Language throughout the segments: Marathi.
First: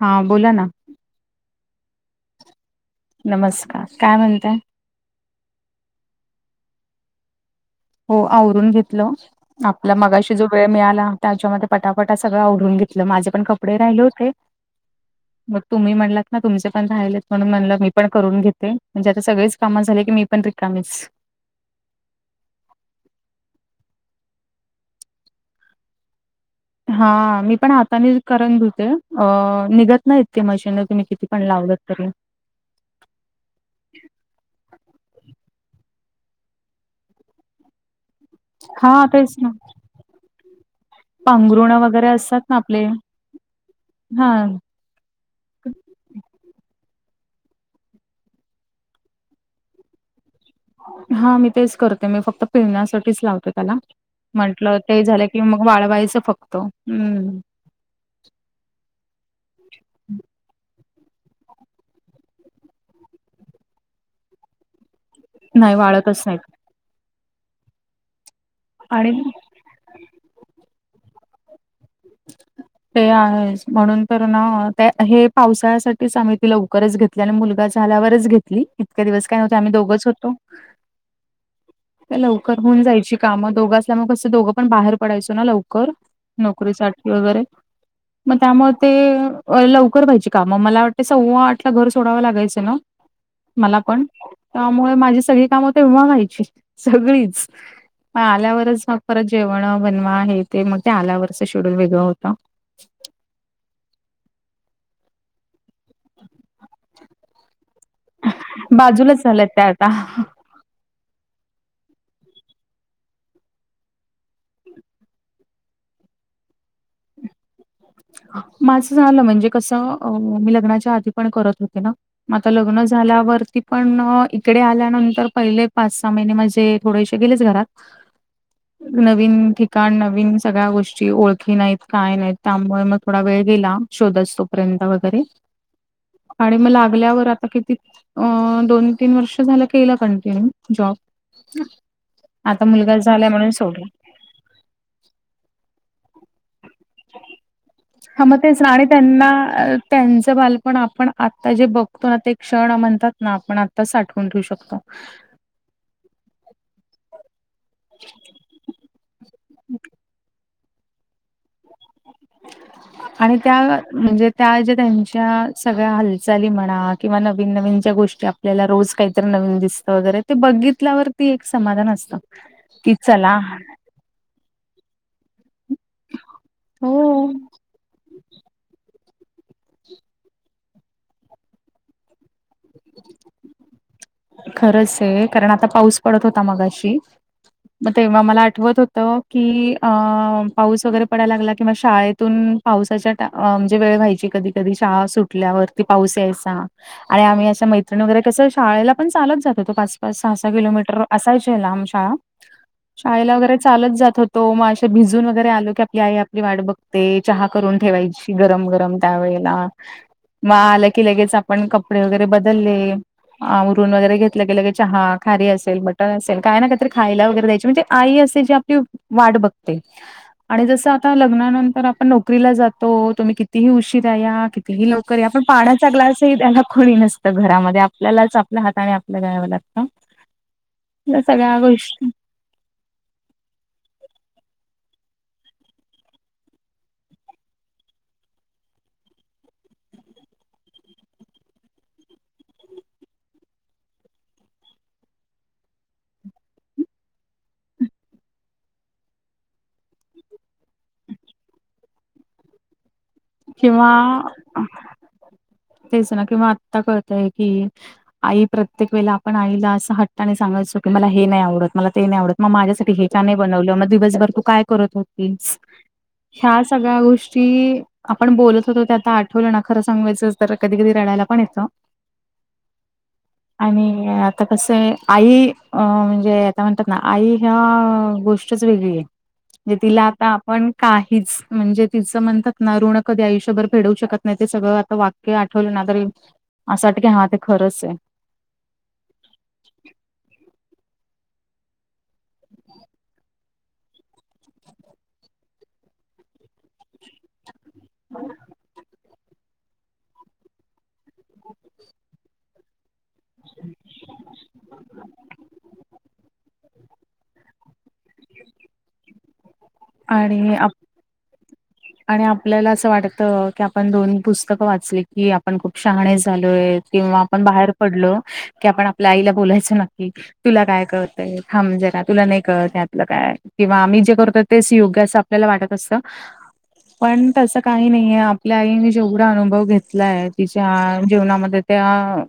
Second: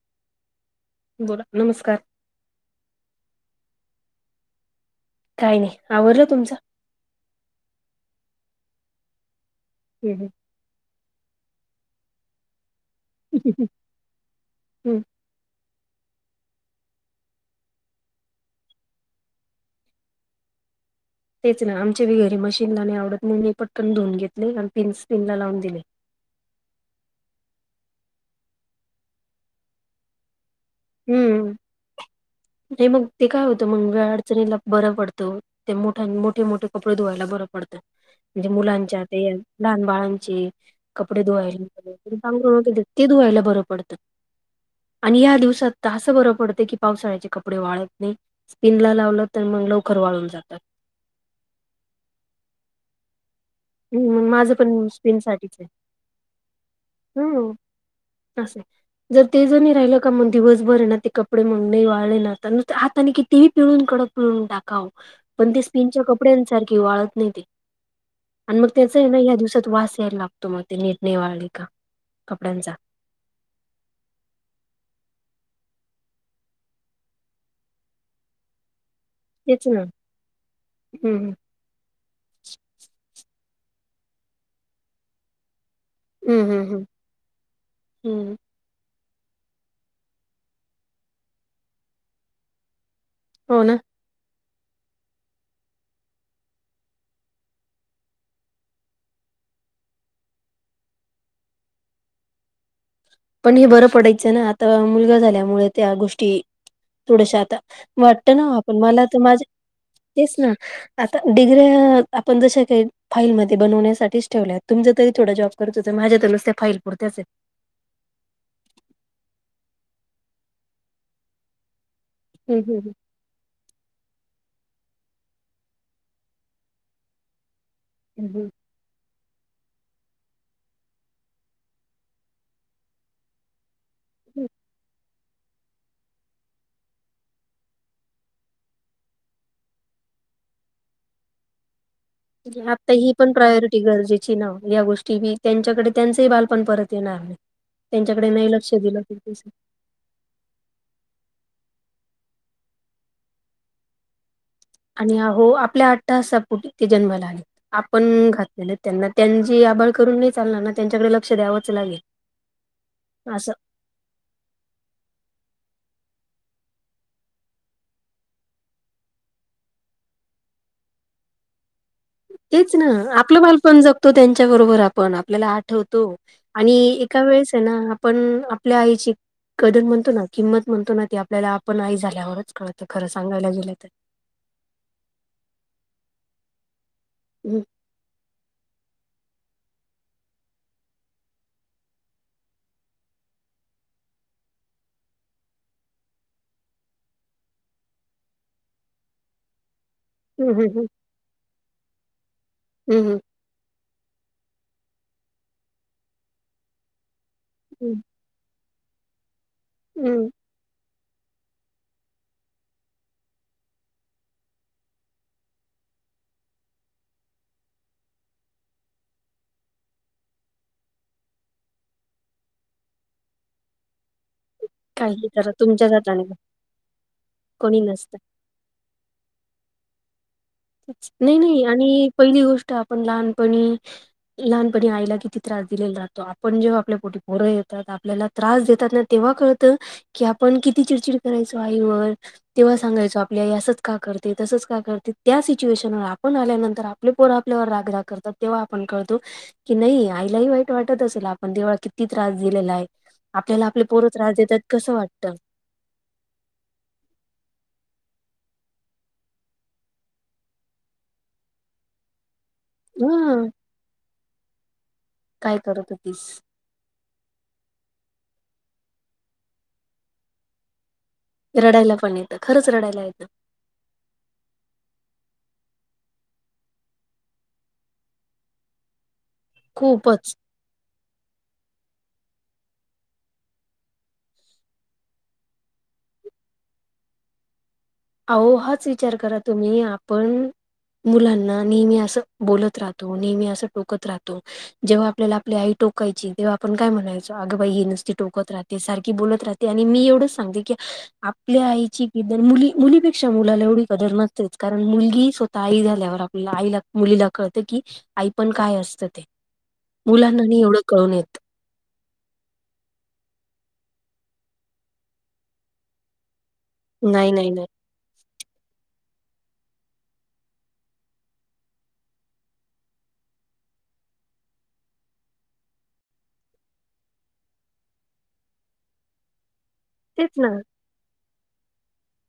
हा बोला ना बोला नमस्कार नमस्कार काय म्हणतय? काय नाही आवडलं तुमचं हो आवरून घेतलं आपला हम्म मगाशी जो वेळ मिळाला त्याच्यामध्ये पटापटा सगळं आवरून घेत माझे पण कपडे राहिले होते. हं मग तुम्ही म्हणलात ना तुमचे पण राहिले म्हणून म्हणलं मी पण करून घेते म्हणजे आता सगळीच काम झाले की मी पण रिकामीच तेच ना आमच्या व घरी मशीनला नाही आवडत मी मी पटकन धुवून घेतले आणि पिन स्पिन लावून दिले. हा मी पण आतानी करून धुते होते अ निघत नाही इतक मशीन, तुम्ही किती पण हम्म लावलत तरी नाही मग ते काय होतं मग वेळ अडचणीला बरं पडतं ते मोठ्या मोठे मोठे कपडे धुवाय बरं पडतं म्हणजे मुलांच्या हा ते तेच ना लहान बाळांची कपडे पांघरुण वगैरे असतात ना धुवायलाग आपले ते धुवायला बरं पडतं हा आणि या दिवसात तर असं बरं पडते की पावसाळ्याचे कपडे वाळत नाही स्पिन लावलं तर मग लवकर वाळून जातात हा मी तेच करते मी फक्त पिळण्यासाठीच लावते त्याला हम्म, मग माझं म्हंटलं पण ते झालं की मग वाळवायचं फक्त हम्म. ह असं जर ते जणी राहिलं का मग दिवसभर ना ते कप कपडे म्हण नाही वाळले ना आता हाताने कितीही पिळून करून पिळून टाकावं पण ती नाही स्पिनच्या वाळतच नाहीत कपड्यांसारखी वाळत नाही ते आणि मग त्याचा आहे ना या दिवसात वास यायला लागतो मग ते नीट निवाळले का कपड्यांचा ते आहे म्हणून तर ना त्या हे पावसाळ्यासाठीच आम्ही ती लवकरच घेत आपल्या मुलगा झाल्यावरच घेतली इतके दिवस काय नव्हते तेच आम्ही ना दोघच होतो. हम्म लवकर होऊन जायची कामं दोघ असल्या मग कसं दोघं पण बाहेर पडायचो ना लवकर हम्म हम्म हम्म नोकरीसाठी वगैरे हम्म मग त्यामुळे ते लवकर व्हायची काम मग मला वाटतें सव्वा आठ ला घर सोडावं लागायचं ना हो ना मला पण त्यामुळे माझी सगळी कामं तर व्हायची सगळीच म आल्यावरच परत जेवण बनवा आहे ते मग ते आल्यावरच शेड्यूल वेगळं होत ह पण हे बरं पडायचं ना आता मुलगा झाल्यामुळे त्या गोष्टी थोडश्या आता वाटत ना आपण मला तर बाजूलाच माझ झाल्यात त्या आता. तेच ना आता डिग्री आपण जश काही फाईलमध्ये बनवण्यासाठीच ठेवल्या तुमच्या तरी थोडा जॉब खर्जच माझ्यात नुसत फाईल पुरतच माझं झालं म्हणजे कस मी लग्नाच्या आधी पण करत होते ना आता हं, हं, लग्न हं, झाल्यावरती पण इकडे आल्यानंतंतर पहिले पाच सहा महिने म्हणजे थोडेसे गेलेच घरात ही नवीन ठिकाण नवीन सगळ्या गोष्टी ओळखी नाहीत काय नाहीत त्यामुळे मग थोडा वेळ गेला शोधच तोपर्यंत वगैरे आणि मग लागल्यावर आता किती अ दोन तीन वर्ष झालं केलं कंटिन्यू जॉब आता मुलगा ही झालाय पण म्हणून प्रायोरिटी सोडला. गरजेची ना या गोष्टीी त्यांच्याकडे त्यांचंही बाल पण परत ते ना हां, त्यांच्याकडे मग नाही तेच ना लक्ष आणि दिलं ते त्यांना अ, त्यांचं बालपण आपण आता जे बघतो ना ते क्षण म्हणतात ना आपण आता साठवून ठेवू शकतो आणि हो आपल्या आठ तासा पोठी ते जन्माला आले आपण घातले ना त्यांना त्यांची आबाळ करून नाही चालणार ना त्यांच्याकडे लक्ष द्यावंच लागेल आणि असं. त्या म्हणजे त्या ज्या त्यांच्या सगळ्या हालचाली म्हणा किंवा नवीन नवीन ज्या गोष्टी आपल्याला रोज काहीतरी नवीन दिसतं वगैरे ते बघितल्यावरती एक समाधान असतं तेच ना की चला आपलं बालपण जगतो त्यांच्याबरोबर आपण आपल्याला आ ठेवतो आणि एका हो, वेळेस आहे ना आपण आपल्या आईची कदर म्हणतो ना किंमत म्हणतो ना ते आपल्याला आपण आई झाल्यावरच कळत खरं सांगायला गेलं तर खरंच आहे कारण आता पाऊस पडत होता मगाशी हम्म मग तेव्हा मला आठवत होत कि अ पाऊस वगैरे पडायला लागला किंवा शाळेतून पावसाच्या म्हणजे वेळ व्हायची कधी कधी शाळा सुटल्यावरती पाऊस यायचा आणि आम्ही अशा मैत्रणी वगैरे कस शाळेला पण चालत जातो तो पाच पाच सहा सहा हम्म हम्म हम्म किलोमीटर असायची आहे आम शाळा हम्म. शाळेला वगैरे चालत जात होतो मग असे भिजून वगैरे आलो की आपली आई आपली वाट बघ ते चहा करून हम्म ठेवायची गरम गरम त्यावेेळेला हम्म मग आलं की लगेच आपण कपडे वगैरे बदलले ून वगैर घेतलं गेलं चहा खारी असेल बटर असेल काय ना का तरी खायला वगैरे द्यायची म्हणजे आई असे जे आपली वाट बघते आणि जसं आता लग्नानंतर आपण नोकरीला जातो तुम्ही कितीही उशीरा या या ही लवकर काही आपण करा पाण्याचा तुमच्याच हाताने करा ग्लासही त्याला कोणी नसत कोणी घरामध्ये नसतं. आपल्यालाच हाता आणि आपल्या गा लागत नाही नाही आणि पहिली गोष्ट आपण लहानपणी लहानपणी आईला किती त्रास दिलेला जहतो आपण जेव्हा आपल्या पोटी पोरं येतात आपल्याला त्रास देतात ना तेव्हा कळत की आपण किती चिडचिड करायचो आईवर तेव्हा सांगायचो आपल्या असंच का करते तसंच का करते त्या सिच्युएशनवर आपण आल्यानंतर आपले पोर आपल्यावर रागराग करतात तेव्हा आपण कळतो कि नाही आईलाही वाईट वाटत असेल आपण तेव्हा किती त्रास दिलेला आहे आपल्याला आपले पोर त्रास किंवा देतात कसं वाटतं तेच ना कि म आता कळतय की आई प्रत्येक वेला आपण आईला असं हट्टताने सांगायचो की मला हे नाही आवडत मला ते नाही आवडत मग माझ्या ब ह म दिवसभर तू काय करत हो काय करत होतीस. ह सगळ्या गोष्ट ी आपण बोलत होतो ते आता आठवलं ना खरं सांगायचं तर कधी कधी रडयलात रडायला पण येतं खरंच रडायला येतं आणि आता कसं आई अ म्हणजे आता म्हणतात ना आई ह्या गोष्टी गोष्ट च वेगळी आहे तिला आता खूपच आपण काही म्हणजे त म्हण ना ऋण कधी आयुष्यभर फेडू शकत नाही ते सगळं आता वाक्य आठवलं ना तरर असं वाट की ह ते खरंच आहे अह हाच विचार करा तुम्ही आपण मुलांना नेहमी असं बोलत राहतो नेहमी असं टोकत राहतो जेव्हा आपल्या आपली आई टोकायची तेव्हा आपण काय म्हणायचो अगं बाई हे नसती टोकत राहते सारखी बोलत राहते त्यानी मी एवढंच सांगते की आपल्या आईची किदन मुली मुलीपेक्षा मुलाला एवढी कदर नसतेच कारण मुलगी स्वतः आई झाल्यावर आपल्या आईला मुलीला कळते की आई पण काय असतं ते मुलांना आणि एवढं कळून येत आणि आपल्याला असं वाटत की आपण दोन पुस्तक वाचली की आपण खूप शहाणे झालोय किंवा नाही आपण नाही नाही बाहेर पडलो की आपण आपल्या आईला बोलायचं नक्की तुला काय कळतय मजे ना तुला नाही कळततलं काय किंवा आम्ही जे करतो तेच योग्य अस त्याला वाटत असत पण तसं काही नाहीये आपल्या आईने जेवढा अनुभव घेतलाय तेच ना तिच्या जेवणामध्ये त्या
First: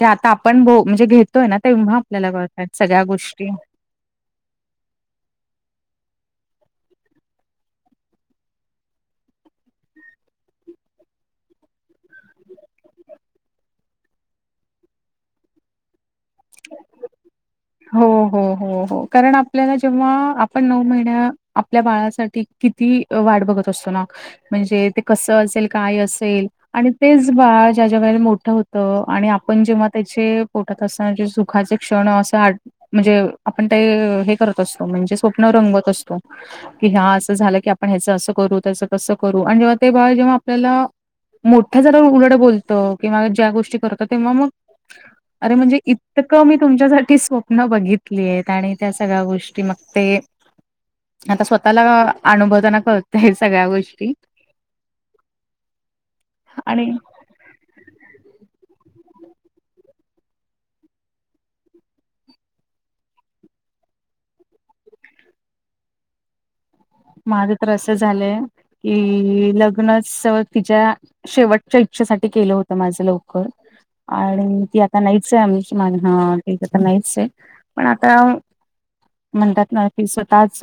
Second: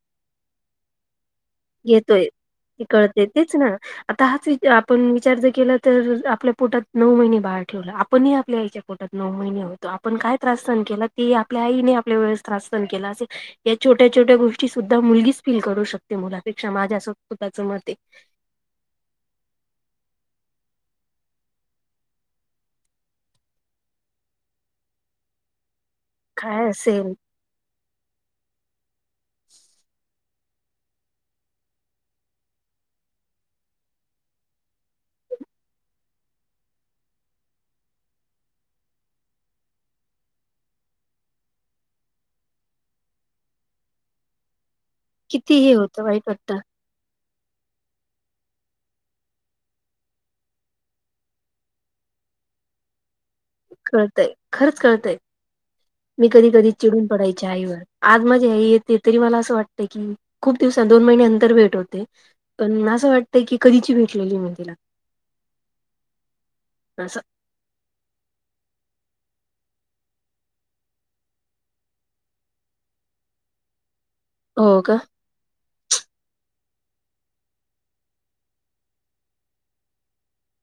जे आता आपण म्हणजे घेतोय ना तेव्हा घेतोय आपल्याला कळतात ते सगळ्या कळते गोष्टी तेच ना आता हाच वि आपण विचार जर केला तर आपल्या पोटात नऊ महिने बाहेर ठेवला आपणही आपल्या याच्या पोटात नऊ महिने होतो आपण काय त्रासस्ान केला ते आपल्या आईने आपल्या वेळेस त्रास सान केला असे या छोट्या छोट्या गोष्टी सुद्धा मुलगीच फील करू शकते मुलापेक्षा माझ्या अस हो हो हो हो कारण आप आपल्याला जेव्हा आपण नऊ महिन्या आपल्या बाळासाठी किती वाट बघत असतो ना म्हणजे ते कस असेल काय असेल काय आणि असेल ते जे बाळ ज्या ज्या वेळेला मोठं होत आणि आपण जेव्हा त्याचे पोटात असताना जे सुखाचे क्षण असं म्हणजे आपण ते हे करत असतो म्हणजे स्वप्न रंगवत असतो कि हा असं झालं की आपण ह्याच असं करू त्याच कसं करू आणि जेव्हा ते बाळ जेव्हा आपल्याला मोठ्या झाल्यावर उलट बोलतं किंवा ज्या गोष्टी करतं तेव्हा मग अरे किती हे म्हणजे होतं वाईट इतकं मी वाटतं तुमच्यासाठी स्व प्न बघितली आहेत आणि त्या सगळ्या गोष्टी मग ते आता स्वतःला अनुभवताना कळ.. कळतय खरंच कळतय मी कधी कधी आणि चिडून पडायचे आईवर आज माझी आई येते तरी मला असं वाटतं की खूप दिवसा दोन महिन्या अंतर भेट होते पण असं वाटतय की कधीची भेटलेली मी तिला असं माझं तर असं झालंय की लग्नच तिच्या शेवटच्या इच्छेसाठी केलं होतं माझं लवकर आणि हो ती का? आता नाहित [unintelligible] ठीक तर ती आता नाहीच आहे पण आता म्हणतात ना कि स्वतःच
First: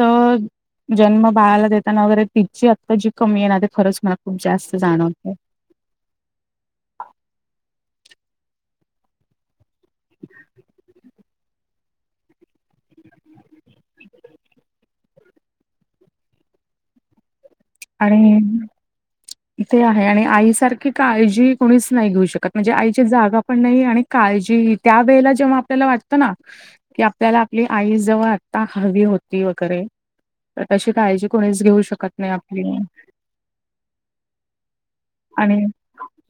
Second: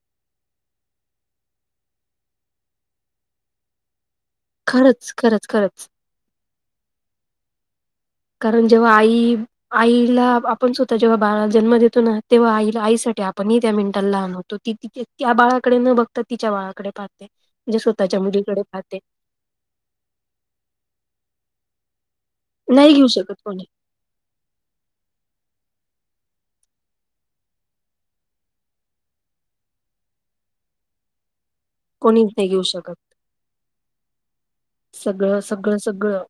जन्म बाळाला देताना वगैरे तिची आत्ता जी कमी आहे ना ते खरंच मला खूप जास्त खरंच, जाणवते खरंच, खरंच कारण जेव्हा आई आईला आपण स्वतः जेव्हा बाळा जन्म देतो ना तेव्हा आईला आईसाठी आपणही त्या मिनटांला लहान होतो ती त्या बाळाकडे न बघ त तिच्या बाळाकडे पाहते स्वतःच्या आणि मुलीकडे पाहते. ते आहे आणि आईसारखी का काळजी कोणीच नाही घेऊ शकत म्हणजे नाही आईची घेऊ शकत जागा पण कोणी. नाही आणि काळजी त्या वेळेला जेव्हा आपल्याला वाटतं ना कि आपल्याला आपली आई जवळ आत्ता हवी होती वगैरे तशी काळजी कोणीच घेऊ शक कोणीच नाही घेऊ शकत सगळं आणि सगळं सगळं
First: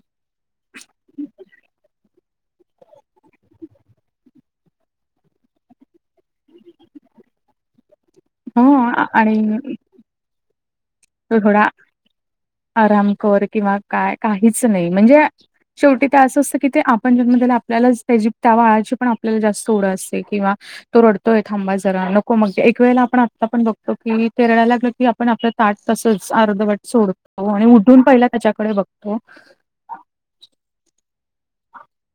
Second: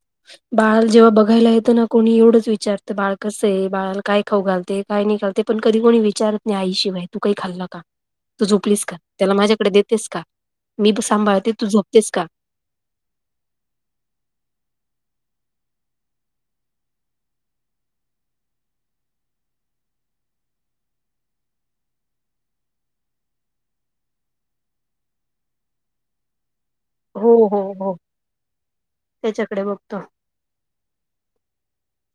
बाळ जेव्हा बघायला येत ना कोणी एवढंच विचारतं बाळ कसं आहे बाळा काय खाऊ घालते काही नाही करते पण कधी कोणी विचारत नाही आईशिवाय तू काही खाल्लं का तू हो झोपलीस का त्याला आणि माझ्याकडे देतेस का मी त सांभाळते तू झोपतेस का आराम कर किंवा काय काहीच नाही म्हणजे शेवटी ते असं असतं की ते आपण जन्म त्याला आपल्याला त्याची त्या बाळाची पण आपल्याला जास्त ओढ असते किंवा तो रडतोय थांबा जरा नको मग एक वेळेला आपण आत्ता पण बघतो की ते रडायला लागलं की आपण आपल्या ताट तसच अर्धवट हो, सोडतो आणि हो, उठून पहिला त्याच्याकडे बघतो त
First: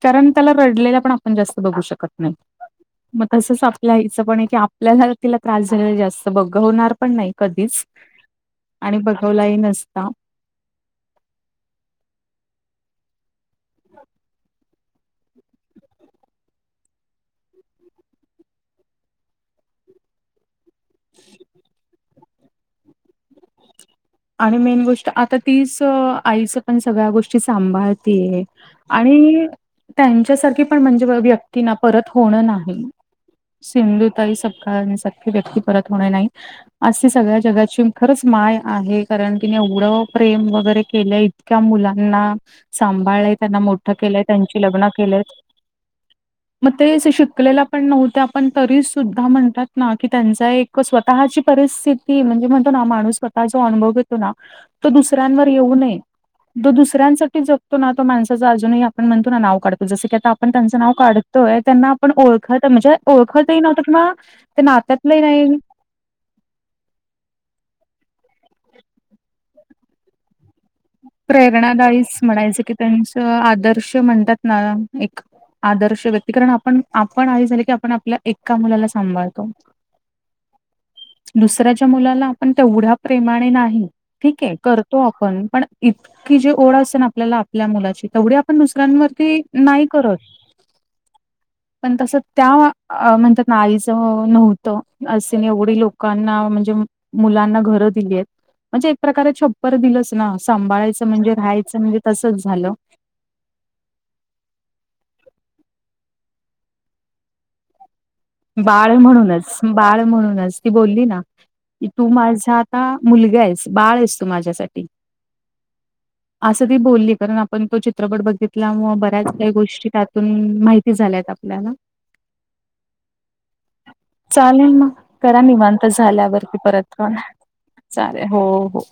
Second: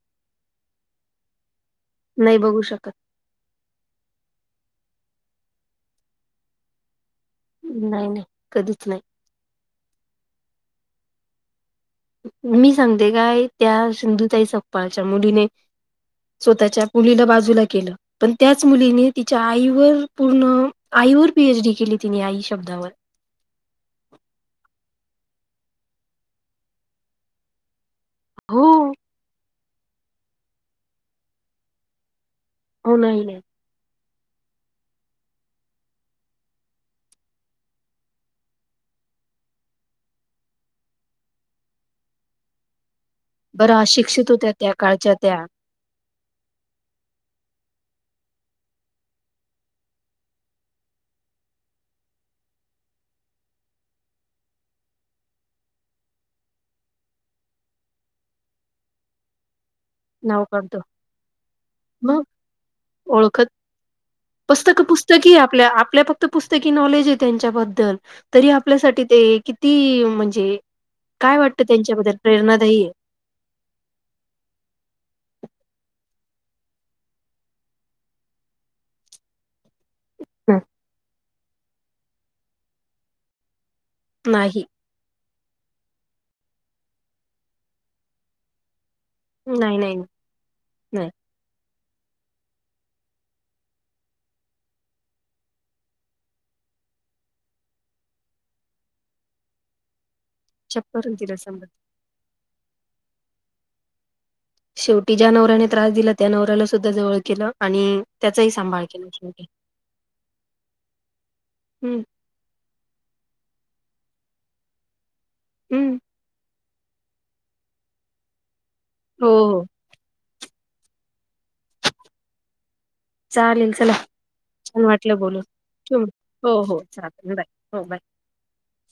कारण त्याला रडलेला पण आपण जास्त बघू शकत नाही बघू शकत मग तसंच आपल्या आईचं पण आहे की आपल्याला तिला त्रास झालेला जास्त बघवणार पण नाही कधीच नाही नाही कधीच आणि नाही बघवलाही नसता मी सांगते काय त्या सिंधुताई सपकाळच्या मुलीने स्वतःच्या मुलीला बाजूला केलं पण त्याच मुलीने तिच्या आईवर पूर्ण आईवर पीएचडी केली तिने आई शब्दावर आणि मेन गोष्ट आता तीच आईचं पण सगळ्या गोष्टी सांभाळ तिये हो आणि त्यांच्यासारखी पण म्हणजे व्यक्ती ना परत होणं नाही हो नाही नाही सिंधुताई सपकाळ सारखी व्यक्ती परत होणे नाही आज ती सगळ्या जगाची खरंच माय आहे कारण की एवढं प्रेम वगैरे केलं इतक्या मुलांना सांभाळले त्यांना बरं मोठं केलंय अशिक्षित होत्या त्यांची त्या लग्न काळच्या केलंय त्या मग ते असे शिकलेला पण नव्हत्या आपण तरी सुद्धा म्हणतात ना की त्यांचा एक स्वतःची परिस्थिती म्हणजे म्हणतो ना माणूस स्वतः जो अनुभव येतो ना तो दुसऱ्यांवर येऊ नये दो दुसऱ्यांसाठी जगतो ना तो माणसाचचा अजूनही आपण म्हणतो ना नाव काढतो जसं की आता आपण त्यांचं नाव काढतोय त्यांना आपण मग ओळखत म्हणजे ओळखत ओळखतही नव्हतो किंवा ते पुस्तक नात्यातलंही पुस्तकी नाही आपल्या आपल्या त पुस्तकी नॉलेज आहे त्यांच्याबद्दल तरी आपल्यासाठी ते किती म्हणजे काय वाटतं त्यांच्याबद्दल प्रेरणादायीच म्हणायचं की प्रेरणादायी त्यांच आदर्श म्हणतात ना एक आदर्श व्यक्ती कारण आपण आपण आ झाले की आपण आपल्या एका मुलाला सांभाळतो अच् हा दुसऱ्याच्या मुलाला आपण तेवढ्या प्रेमाने नाही ठीक आहे नाही करतो आपण पण इतकी जे ओढ असते ना आपल्याला आपल्या मुलाची तेवढी आपण दुसऱ्यांवर त नाही करत नाही पण तसं त्या म्हणतात आईच नव्हतं असे एवढी लोकांना म्हणजे मुलांना घर दिली आहेत म्हणजे एक प्रकारे छप्पर दिलंच ना सांभाळायचं चप्पल म्हणजे तिला सांभाळ राहायचं म्हणजे तसंच झालं शेवटी ज्या नवऱ्याने त्रास दिला त्या नवऱ्याला सुद्धा जवळ केला आणि त्याचा एक बाळ म्हणूनच बाळ म्हणूनच ती बोलली ना की हम्म तू माझ्या मुलगा आहेस बाळ आहेस तू माझ्यासाठी हम्म असं ती बोलली कारण आपण तो चित्रपट बघितलामु बऱ्याच हो काही हो गोष्टी त्यातून माहिती झाल्यात आपल्याला चालेल चला चालेल छान मग वाटलं करा बोलून निवांत ठेवू झाल्यावरती हो हो परत प चालेल बाय हो बाय चालेल हो हो